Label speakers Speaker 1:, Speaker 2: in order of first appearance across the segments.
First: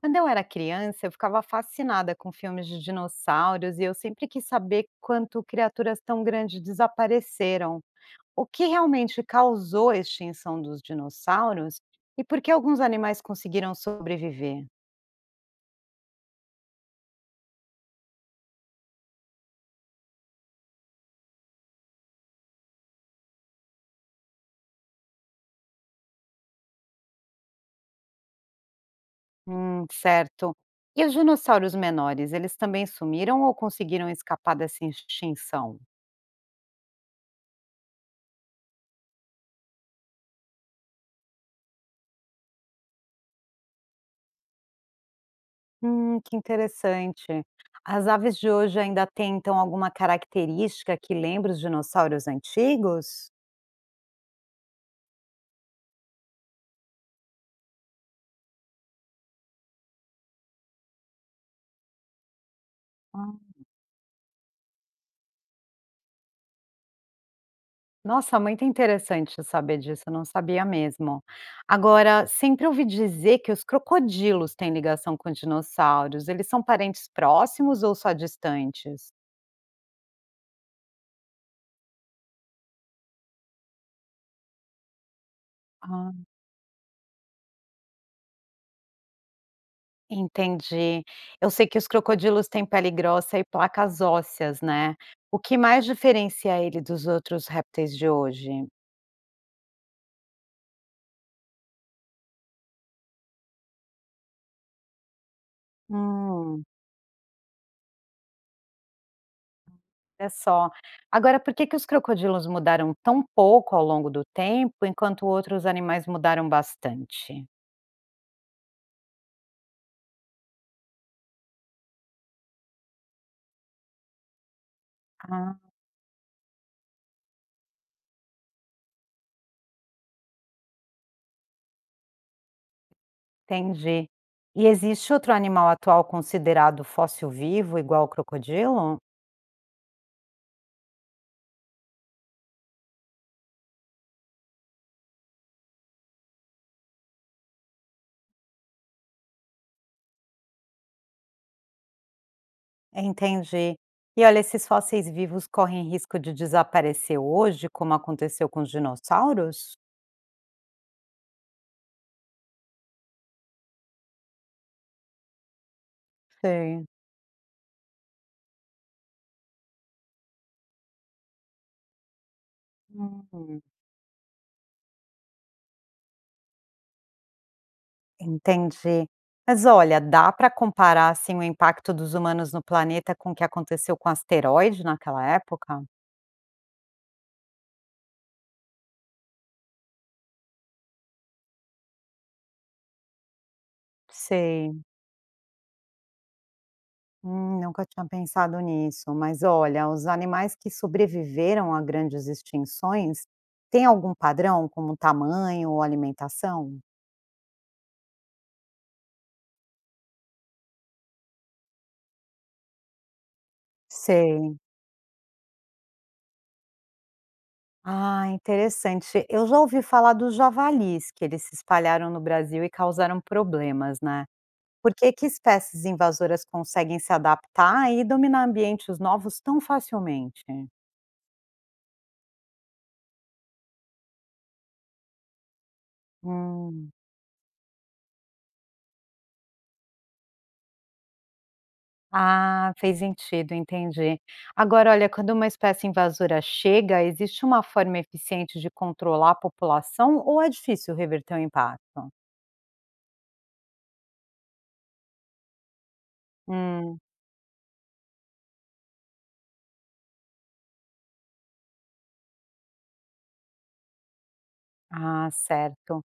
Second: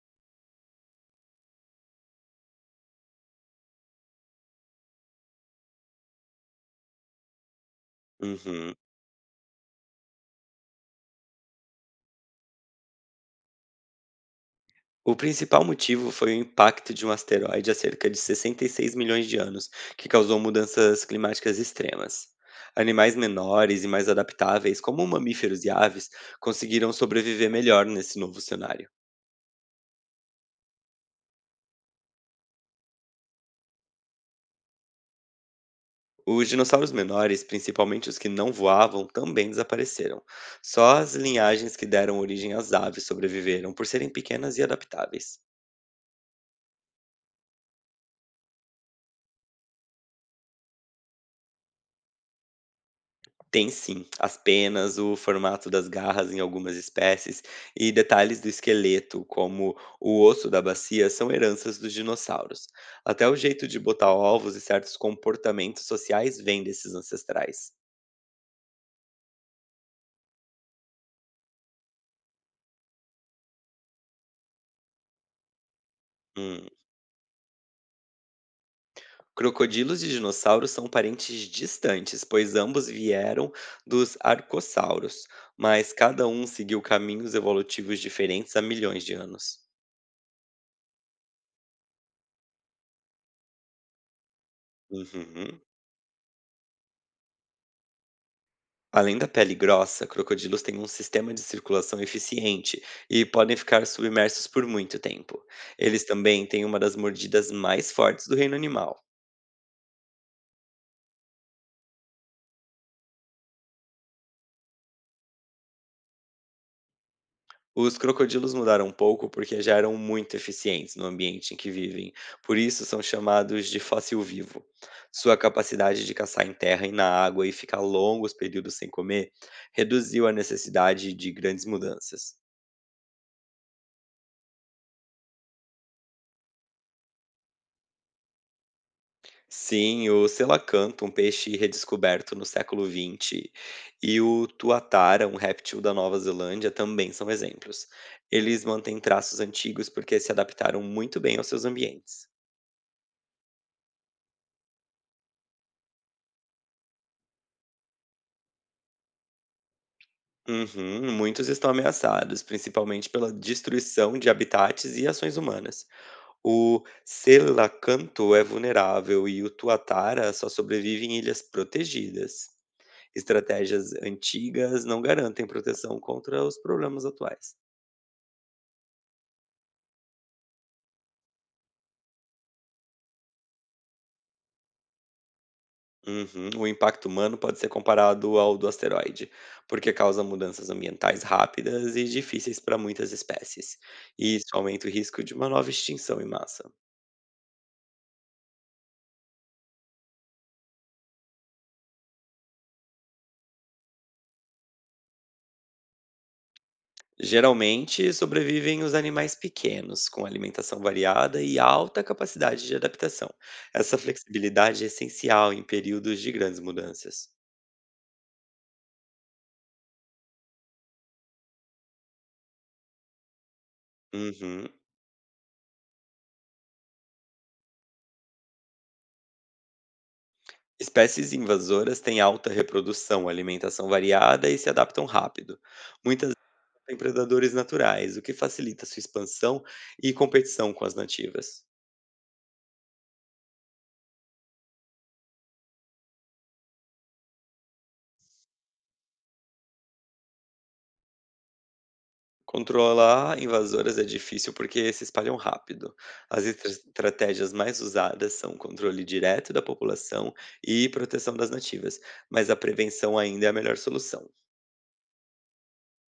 Speaker 1: Quando eu era criança, eu ficava fascinada com filmes de dinossauros e eu sempre quis saber quanto criaturas tão grandes desapareceram. O que
Speaker 2: Uhum.
Speaker 1: realmente causou a extinção dos dinossauros e por que alguns animais conseguiram sobreviver?
Speaker 2: O principal motivo foi o impacto de um asteroide há cerca de 66 milhões de anos, que causou mudanças climáticas extremas. Animais menores e mais adaptáveis, como mamíferos e aves, conseguiram sobreviver melhor nesse novo cenário.
Speaker 1: Certo. E os dinossauros menores, eles também sumiram ou conseguiram escapar dessa extinção?
Speaker 2: Os dinossauros menores, principalmente os que não voavam, também desapareceram. Só as linhagens que deram origem às aves sobreviveram por serem pequenas e adaptáveis.
Speaker 1: Que interessante. As aves de hoje ainda têm então alguma característica que lembra os dinossauros antigos?
Speaker 2: Tem sim. As penas, o formato das garras em algumas espécies e detalhes do esqueleto, como o osso da bacia, são heranças dos dinossauros. Até o jeito de botar ovos e certos comportamentos sociais vêm desses ancestrais.
Speaker 1: Nossa, muito interessante saber disso, eu não sabia mesmo. Agora, sempre ouvi dizer que os crocodilos têm ligação com dinossauros. Eles são
Speaker 2: Hum.
Speaker 1: parentes próximos ou só distantes?
Speaker 2: Crocodilos e dinossauros são parentes distantes, pois ambos vieram dos arcossauros, mas
Speaker 1: Ah,
Speaker 2: cada um seguiu caminhos evolutivos diferentes há milhões de anos.
Speaker 1: entendi. Eu sei que os crocodilos têm pele grossa e placas ósseas, né? O que
Speaker 2: Uhum.
Speaker 1: mais diferencia ele dos outros répteis de hoje?
Speaker 2: Além da pele grossa, crocodilos têm um sistema de circulação eficiente e podem ficar submersos por muito tempo. Eles também
Speaker 1: Hum,
Speaker 2: têm uma das mordidas mais fortes do reino animal.
Speaker 1: é só. Agora, por que que os crocodilos mudaram tão pouco ao longo do tempo, enquanto outros animais mudaram bastante?
Speaker 2: Os crocodilos mudaram um pouco porque já eram muito eficientes no ambiente em que vivem, por isso são chamados de fóssil vivo. Sua capacidade de caçar em terra e na água e ficar longos períodos sem comer reduziu a necessidade de grandes mudanças.
Speaker 1: Entendi. E existe outro animal atual considerado fóssil vivo, igual ao crocodilo?
Speaker 2: Sim, o selacanto, um peixe redescoberto no século XX, e o tuatara, um réptil da Nova Zelândia, também são exemplos. Eles mantêm traços antigos porque se adaptaram muito bem aos seus ambientes.
Speaker 1: Entendi. E olha, esses fósseis vivos correm risco de desaparecer hoje, como aconteceu com os dinossauros?
Speaker 2: Uhum, muitos estão ameaçados, principalmente pela destruição de habitats e ações humanas. O
Speaker 1: Sim.
Speaker 2: selacanto é vulnerável e o tuatara só sobrevive em ilhas protegidas.
Speaker 1: Hum,
Speaker 2: Estratégias antigas não garantem proteção contra os problemas atuais.
Speaker 1: entendi. Mas olha, dá para comparar assim o impacto dos humanos no planeta com o que aconteceu com o asteroide naquela época?
Speaker 2: Uhum. O impacto humano pode ser comparado ao do asteroide, porque causa mudanças ambientais rápidas e difíceis para muitas espécies, e isso
Speaker 1: Sei.
Speaker 2: aumenta o risco de uma nova extinção em massa.
Speaker 1: Nunca tinha pensado nisso, mas olha, os animais que sobreviveram a grandes extinções têm algum padrão, como tamanho ou alimentação?
Speaker 2: Geralmente, sobrevivem os animais pequenos, com alimentação variada e alta capacidade de adaptação. Essa
Speaker 1: Sei.
Speaker 2: flexibilidade é essencial em períodos de grandes mudanças.
Speaker 1: Ah, interessante. Eu já ouvi falar dos javalis, que eles se espalharam no Brasil e causaram problemas, né?
Speaker 2: Uhum.
Speaker 1: Por que que espécies invasoras conseguem se adaptar e dominar ambientes novos tão facilmente?
Speaker 2: Espécies invasoras têm alta reprodução, alimentação variada e se adaptam rápido. Muitas
Speaker 1: Hum.
Speaker 2: Tem predadores naturais, o que facilita sua expansão e competição com as nativas.
Speaker 1: Ah, fez sentido, entendi. Agora, olha, quando uma espécie invasora chega, existe uma forma eficiente de controlar a população ou é difícil reverter o impacto?
Speaker 2: Controlar invasoras é difícil porque se espalham rápido. As
Speaker 1: Hum,
Speaker 2: estratégias mais usadas são controle direto da população e proteção das nativas, mas a prevenção ainda é a melhor solução.
Speaker 1: ah, certo.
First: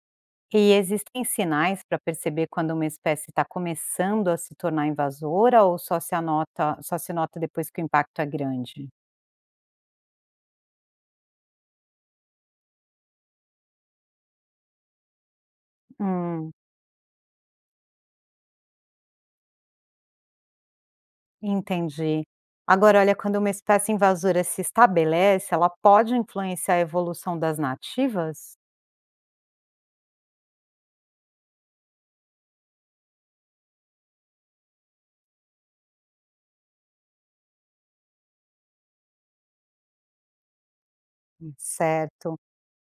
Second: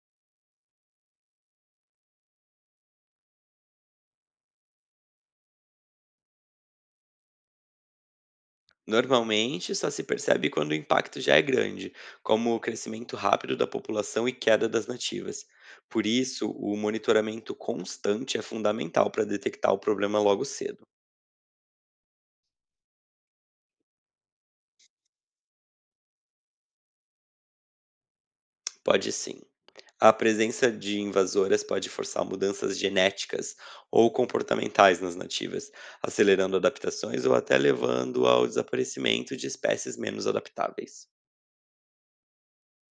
Speaker 1: E existem sinais para perceber quando uma espécie está começando a se tornar invasora ou só se nota depois que o impacto é grande?
Speaker 2: Normalmente, só se percebe quando o impacto já é grande, como o crescimento rápido da população e queda das nativas. Por isso,
Speaker 1: Hum,
Speaker 2: o monitoramento constante é fundamental para detectar o problema logo cedo.
Speaker 1: entendi. Agora, olha, quando uma espécie invasora se estabelece, ela pode influenciar a evolução das nativas?
Speaker 2: Pode sim. A presença de invasoras pode forçar mudanças genéticas ou comportamentais nas nativas, acelerando adaptações ou até levando ao desaparecimento de espécies menos adaptáveis.
Speaker 1: Certo.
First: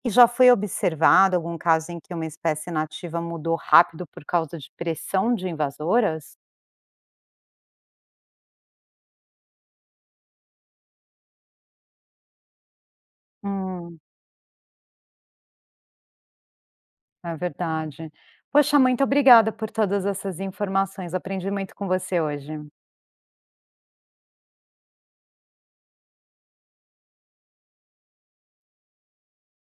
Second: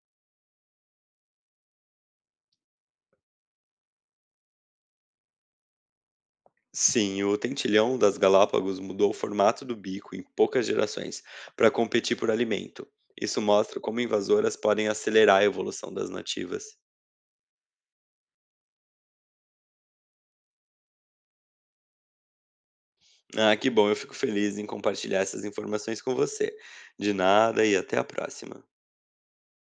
Speaker 1: E já foi observado algum caso em que uma espécie nativa mudou rápido por causa de pressão de invasoras?
Speaker 2: Sim, o tentilhão das Galápagos mudou o formato do bico em poucas gerações para competir por alimento. Isso mostra
Speaker 1: Hum,
Speaker 2: como invasoras podem acelerar a evolução das nativas.
Speaker 1: é verdade. Poxa, muito obrigada por todas essas informações. Aprendi muito com você hoje.
Speaker 2: Ah, que bom, eu fico feliz em compartilhar essas informações com você. De nada e até a próxima.